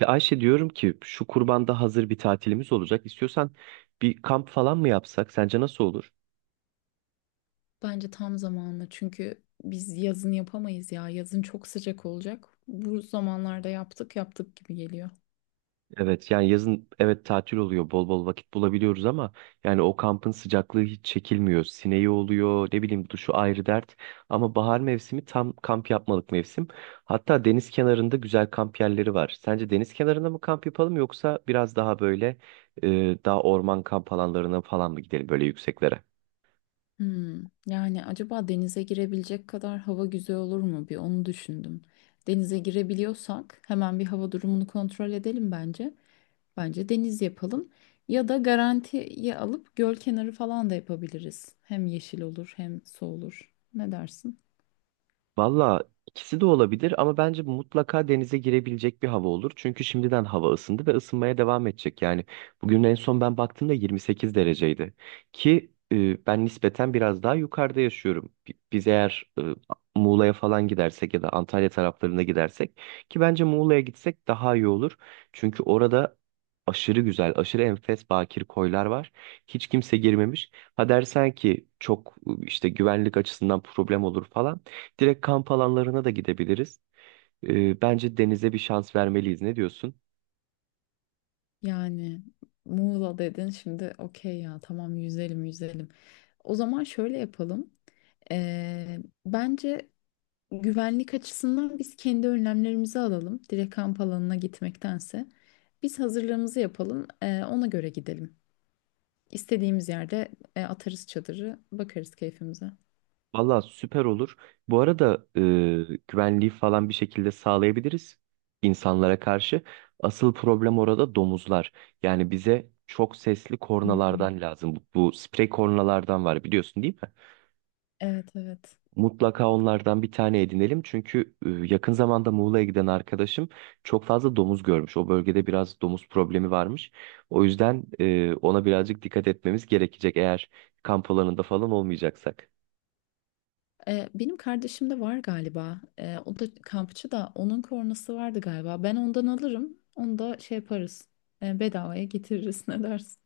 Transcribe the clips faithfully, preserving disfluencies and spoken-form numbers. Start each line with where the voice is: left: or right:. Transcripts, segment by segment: right: Ya Ayşe diyorum ki şu kurbanda hazır bir tatilimiz olacak. İstiyorsan bir kamp falan mı yapsak? Sence nasıl olur?
left: Bence tam zamanlı çünkü biz yazın yapamayız ya. Yazın çok sıcak olacak. Bu zamanlarda yaptık yaptık gibi geliyor.
right: Evet yani yazın evet tatil oluyor. Bol bol vakit bulabiliyoruz ama yani o kampın sıcaklığı hiç çekilmiyor. Sineği oluyor, ne bileyim duşu ayrı dert. Ama bahar mevsimi tam kamp yapmalık mevsim. Hatta deniz kenarında güzel kamp yerleri var. Sence deniz kenarında mı kamp yapalım yoksa biraz daha böyle e, daha orman kamp alanlarına falan mı gidelim böyle yükseklere?
left: Hmm, yani acaba denize girebilecek kadar hava güzel olur mu? Bir onu düşündüm. Denize girebiliyorsak hemen bir hava durumunu kontrol edelim bence. Bence deniz yapalım. Ya da garantiye alıp göl kenarı falan da yapabiliriz. Hem yeşil olur hem su olur. Ne dersin?
right: Valla ikisi de olabilir ama bence mutlaka denize girebilecek bir hava olur. Çünkü şimdiden hava ısındı ve ısınmaya devam edecek. Yani bugün en son ben baktığımda yirmi sekiz dereceydi. Ki e, ben nispeten biraz daha yukarıda yaşıyorum. Bi- Biz eğer e, Muğla'ya falan gidersek ya da Antalya taraflarına gidersek ki bence Muğla'ya gitsek daha iyi olur. Çünkü orada aşırı güzel, aşırı enfes bakir koylar var. Hiç kimse girmemiş. Ha dersen ki çok e, işte güvenlik açısından problem olur falan. Direkt kamp alanlarına da gidebiliriz. Ee, bence denize bir şans vermeliyiz. Ne diyorsun?
left: Yani Muğla dedin şimdi okey ya tamam yüzelim yüzelim. O zaman şöyle yapalım. Ee, Bence güvenlik açısından biz kendi önlemlerimizi alalım. Direkt kamp alanına gitmektense. Biz hazırlığımızı yapalım ee, ona göre gidelim. İstediğimiz yerde e, atarız çadırı bakarız keyfimize.
right: Valla süper olur. Bu arada e, güvenliği falan bir şekilde sağlayabiliriz insanlara karşı. Asıl problem orada domuzlar. Yani bize çok sesli
left: Hı hı.
right: kornalardan lazım. Bu, bu sprey kornalardan var biliyorsun değil mi?
left: Evet evet.
right: Mutlaka onlardan bir tane edinelim. Çünkü e, yakın zamanda Muğla'ya giden arkadaşım çok fazla domuz görmüş. O bölgede biraz domuz problemi varmış. O yüzden e, ona birazcık dikkat etmemiz gerekecek eğer kamp alanında falan olmayacaksak.
left: Ee, benim kardeşim de var galiba. Ee, o da kampçı da onun kornası vardı galiba. Ben ondan alırım. Onu da şey yaparız. Ee, bedavaya getiririz ne dersin?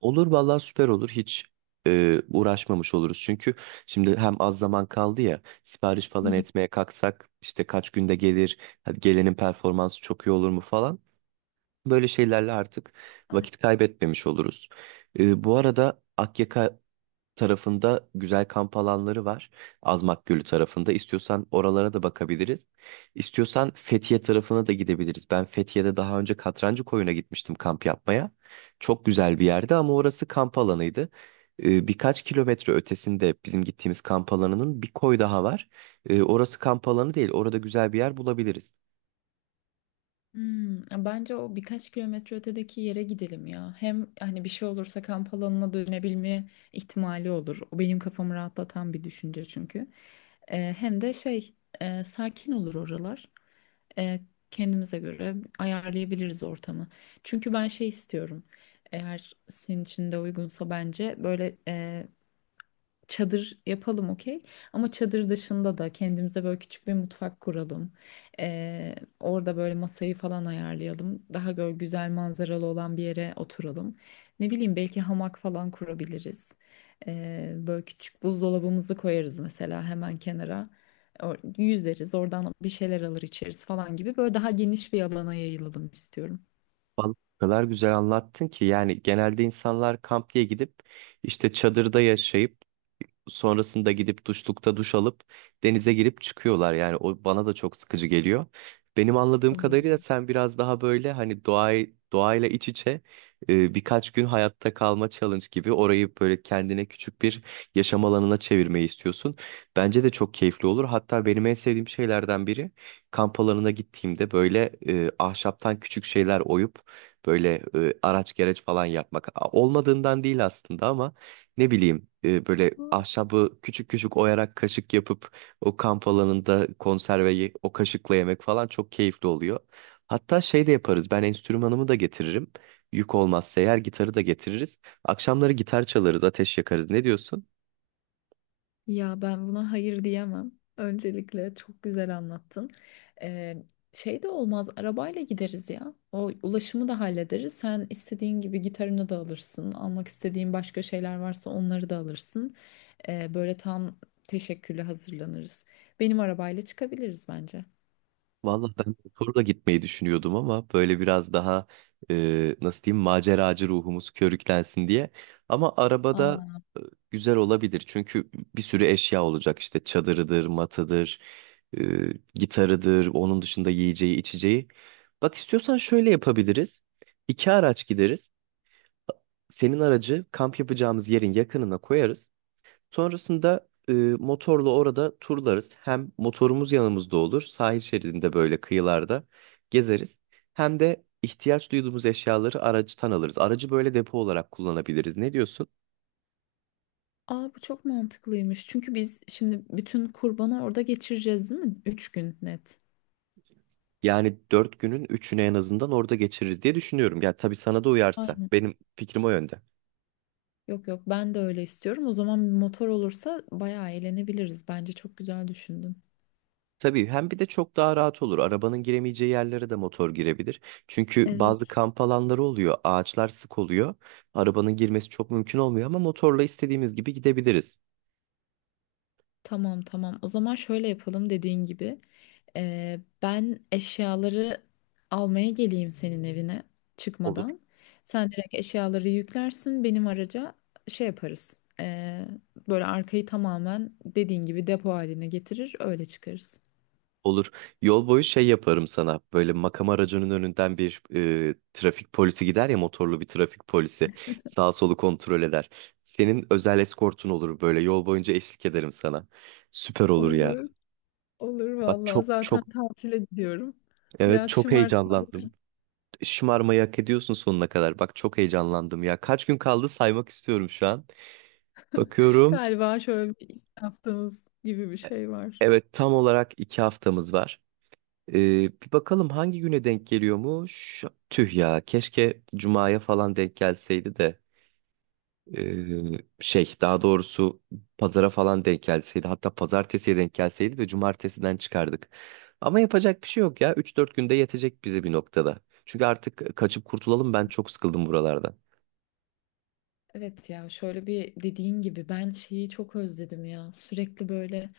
right: Olur vallahi süper olur. Hiç e, uğraşmamış oluruz. Çünkü şimdi hem az zaman kaldı ya sipariş
left: Hı
right: falan
left: hı.
right: etmeye kalksak işte kaç günde gelir, hadi gelenin performansı çok iyi olur mu falan. Böyle şeylerle artık vakit kaybetmemiş oluruz. Ee, bu arada Akyaka tarafında güzel kamp alanları var. Azmak Gölü tarafında. İstiyorsan oralara da bakabiliriz. İstiyorsan Fethiye tarafına da gidebiliriz. Ben Fethiye'de daha önce Katrancı Koyun'a gitmiştim kamp yapmaya. Çok güzel bir yerdi ama orası kamp alanıydı. Ee, birkaç kilometre ötesinde bizim gittiğimiz kamp alanının bir koy daha var. Ee, orası kamp alanı değil. Orada güzel bir yer bulabiliriz.
left: Hmm, bence o birkaç kilometre ötedeki yere gidelim ya. Hem hani bir şey olursa kamp alanına dönebilme ihtimali olur. O benim kafamı rahatlatan bir düşünce çünkü. Ee, hem de şey e, sakin olur oralar. e, Kendimize göre ayarlayabiliriz ortamı. Çünkü ben şey istiyorum. Eğer senin için de uygunsa bence böyle e, çadır yapalım okey. Ama çadır dışında da kendimize böyle küçük bir mutfak kuralım. Ee, orada böyle masayı falan ayarlayalım. Daha böyle güzel manzaralı olan bir yere oturalım. Ne bileyim belki hamak falan kurabiliriz. Ee, böyle küçük buzdolabımızı koyarız mesela hemen kenara. Or- Yüzeriz oradan bir şeyler alır içeriz falan gibi. Böyle daha geniş bir alana yayılalım istiyorum.
right: Vallahi o kadar güzel anlattın ki yani genelde insanlar kamp diye gidip işte çadırda yaşayıp sonrasında gidip duşlukta duş alıp denize girip çıkıyorlar. Yani o bana da çok sıkıcı geliyor. Benim anladığım kadarıyla sen biraz daha böyle hani doğayı doğayla iç içe e, birkaç gün hayatta kalma challenge gibi orayı böyle kendine küçük bir yaşam alanına çevirmeyi istiyorsun. Bence de çok keyifli olur. Hatta benim en sevdiğim şeylerden biri kamp alanına gittiğimde böyle e, ahşaptan küçük şeyler oyup böyle e, araç gereç falan yapmak. A- Olmadığından değil aslında ama ne bileyim e, böyle ahşabı küçük küçük oyarak kaşık yapıp o kamp alanında konserveyi o kaşıkla yemek falan çok keyifli oluyor. Hatta şey de yaparız. Ben enstrümanımı da getiririm. Yük olmazsa eğer gitarı da getiririz. Akşamları gitar çalarız, ateş yakarız. Ne diyorsun?
left: Ya ben buna hayır diyemem. Öncelikle çok güzel anlattın. Ee, Şey de olmaz, arabayla gideriz ya. O ulaşımı da hallederiz. Sen istediğin gibi gitarını da alırsın. Almak istediğin başka şeyler varsa onları da alırsın. Ee, böyle tam teşekküllü hazırlanırız. Benim arabayla çıkabiliriz bence.
right: Vallahi ben motorla gitmeyi düşünüyordum ama böyle biraz daha e, nasıl diyeyim maceracı ruhumuz körüklensin diye. Ama arabada
left: Aa.
right: e, güzel olabilir çünkü bir sürü eşya olacak işte çadırıdır, matıdır, e, gitarıdır, onun dışında yiyeceği, içeceği. Bak istiyorsan şöyle yapabiliriz. İki araç gideriz. Senin aracı kamp yapacağımız yerin yakınına koyarız. Sonrasında e, motorla orada turlarız. Hem motorumuz yanımızda olur, sahil şeridinde böyle kıyılarda gezeriz. Hem de ihtiyaç duyduğumuz eşyaları aracıtan alırız. Aracı böyle depo olarak kullanabiliriz. Ne diyorsun?
left: Aa, bu çok mantıklıymış. Çünkü biz şimdi bütün kurbanı orada geçireceğiz, değil mi? Üç gün net.
right: Yani dört günün üçünü en azından orada geçiririz diye düşünüyorum. Ya tabii sana da uyarsa.
left: Aynen.
right: Benim fikrim o yönde.
left: Yok yok ben de öyle istiyorum. O zaman bir motor olursa bayağı eğlenebiliriz. Bence çok güzel düşündün.
right: Tabii hem bir de çok daha rahat olur. Arabanın giremeyeceği yerlere de motor girebilir. Çünkü bazı
left: Evet.
right: kamp alanları oluyor. Ağaçlar sık oluyor. Arabanın girmesi çok mümkün olmuyor ama motorla istediğimiz gibi gidebiliriz.
left: Tamam tamam. O zaman şöyle yapalım dediğin gibi. Ee, ben eşyaları almaya geleyim senin evine
right: Olur,
left: çıkmadan. Sen direkt eşyaları yüklersin benim araca şey yaparız. Ee, böyle arkayı tamamen dediğin gibi depo haline getirir öyle çıkarız.
right: olur. Yol boyu şey yaparım sana. Böyle makam aracının önünden bir e, trafik polisi gider ya motorlu bir trafik polisi. Sağ solu kontrol eder. Senin özel eskortun olur böyle. Yol boyunca eşlik ederim sana. Süper olur ya.
left: Olur. Olur
right: Bak
left: vallahi.
right: çok
left: Zaten
right: çok
left: tatile gidiyorum.
right: evet
left: Biraz
right: çok heyecanlandım.
left: şımartılabilir.
right: Şımarmayı hak ediyorsun sonuna kadar. Bak çok heyecanlandım ya. Kaç gün kaldı saymak istiyorum şu an. Bakıyorum.
left: Galiba şöyle bir yaptığımız gibi bir şey var.
right: Evet tam olarak iki haftamız var. Ee, Bir bakalım hangi güne denk geliyormuş? Tüh ya, keşke Cuma'ya falan denk gelseydi de ee, şey daha doğrusu pazara falan denk gelseydi hatta pazartesiye denk gelseydi de cumartesiden çıkardık. Ama yapacak bir şey yok ya üç dört günde yetecek bizi bir noktada. Çünkü artık kaçıp kurtulalım ben çok sıkıldım buralardan.
left: Evet ya şöyle bir dediğin gibi ben şeyi çok özledim ya. Sürekli böyle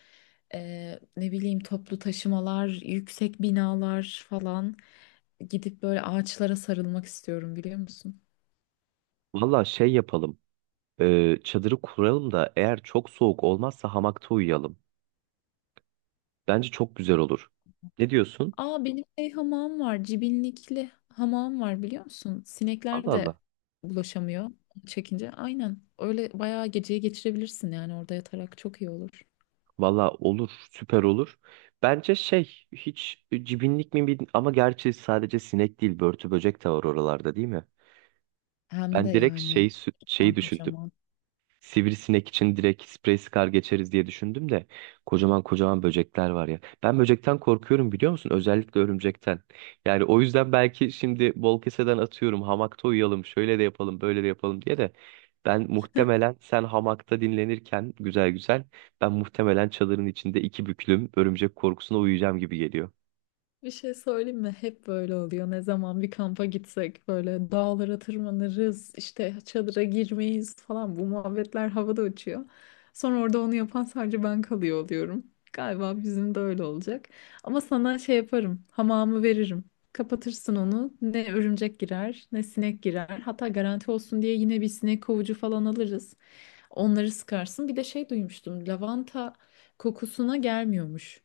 left: e, ne bileyim toplu taşımalar, yüksek binalar falan gidip böyle ağaçlara sarılmak istiyorum biliyor musun?
right: Valla şey yapalım ee, çadırı kuralım da eğer çok soğuk olmazsa hamakta uyuyalım. Bence çok güzel olur. Ne diyorsun?
left: Aa benim şey hamam var, cibinlikli hamam var biliyor musun? Sinekler
right: Allah
left: de
right: Allah.
left: bulaşamıyor çekince. Aynen öyle bayağı geceyi geçirebilirsin yani orada yatarak çok iyi olur.
right: Valla olur, süper olur. Bence şey, hiç cibinlik mi bilmiyorum ama gerçi sadece sinek değil, börtü böcek de var oralarda değil mi?
left: Hem de
right: Ben direkt
left: yani
right: şey, sü-
left: kocaman
right: şeyi düşündüm.
left: kocaman.
right: Sivrisinek için direkt sprey sıkar geçeriz diye düşündüm de kocaman kocaman böcekler var ya. Ben böcekten korkuyorum biliyor musun? Özellikle örümcekten. Yani o yüzden belki şimdi bol keseden atıyorum hamakta uyuyalım şöyle de yapalım böyle de yapalım diye de ben muhtemelen sen hamakta dinlenirken güzel güzel ben muhtemelen çadırın içinde iki büklüm örümcek korkusuna uyuyacağım gibi geliyor.
left: Bir şey söyleyeyim mi? Hep böyle oluyor. Ne zaman bir kampa gitsek böyle dağlara tırmanırız, işte çadıra girmeyiz falan. Bu muhabbetler havada uçuyor. Sonra orada onu yapan sadece ben kalıyor oluyorum. Galiba bizim de öyle olacak. Ama sana şey yaparım, hamamı veririm. Kapatırsın onu. Ne örümcek girer, ne sinek girer. Hatta garanti olsun diye yine bir sinek kovucu falan alırız. Onları sıkarsın. Bir de şey duymuştum, lavanta kokusuna gelmiyormuş.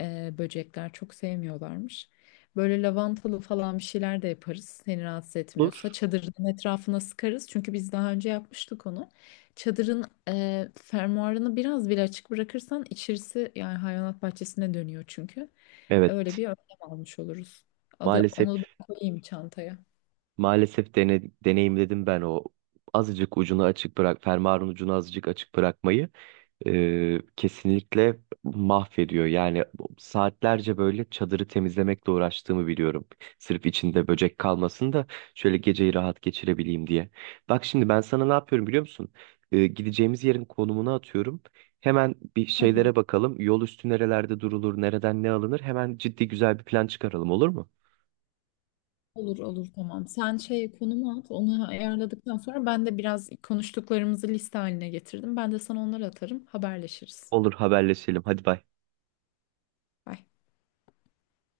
left: Ee, böcekler çok sevmiyorlarmış. Böyle lavantalı falan bir şeyler de yaparız. Seni rahatsız etmiyorsa
right: Olur.
left: çadırın etrafına sıkarız. Çünkü biz daha önce yapmıştık onu. Çadırın e, fermuarını biraz bile açık bırakırsan içerisi yani hayvanat bahçesine dönüyor çünkü. Öyle
right: Evet.
left: bir önlem almış oluruz. Al,
right: Maalesef
left: onu ben koyayım çantaya.
right: maalesef dene, deneyimledim ben o azıcık ucunu açık bırak fermuarın ucunu azıcık açık bırakmayı. E, kesinlikle mahvediyor. Yani saatlerce böyle çadırı temizlemekle uğraştığımı biliyorum. Sırf içinde böcek kalmasın da şöyle geceyi rahat geçirebileyim diye. Bak şimdi ben sana ne yapıyorum biliyor musun? E, gideceğimiz yerin konumunu atıyorum. Hemen bir
left: Hı hı.
right: şeylere bakalım. Yol üstü nerelerde durulur, nereden ne alınır? Hemen ciddi güzel bir plan çıkaralım olur mu?
left: Olur olur tamam. Sen şey konumu at. Onu ayarladıktan sonra ben de biraz konuştuklarımızı liste haline getirdim. Ben de sana onları atarım. Haberleşiriz.
right: Olur haberleşelim. Hadi bay.
left: Bye.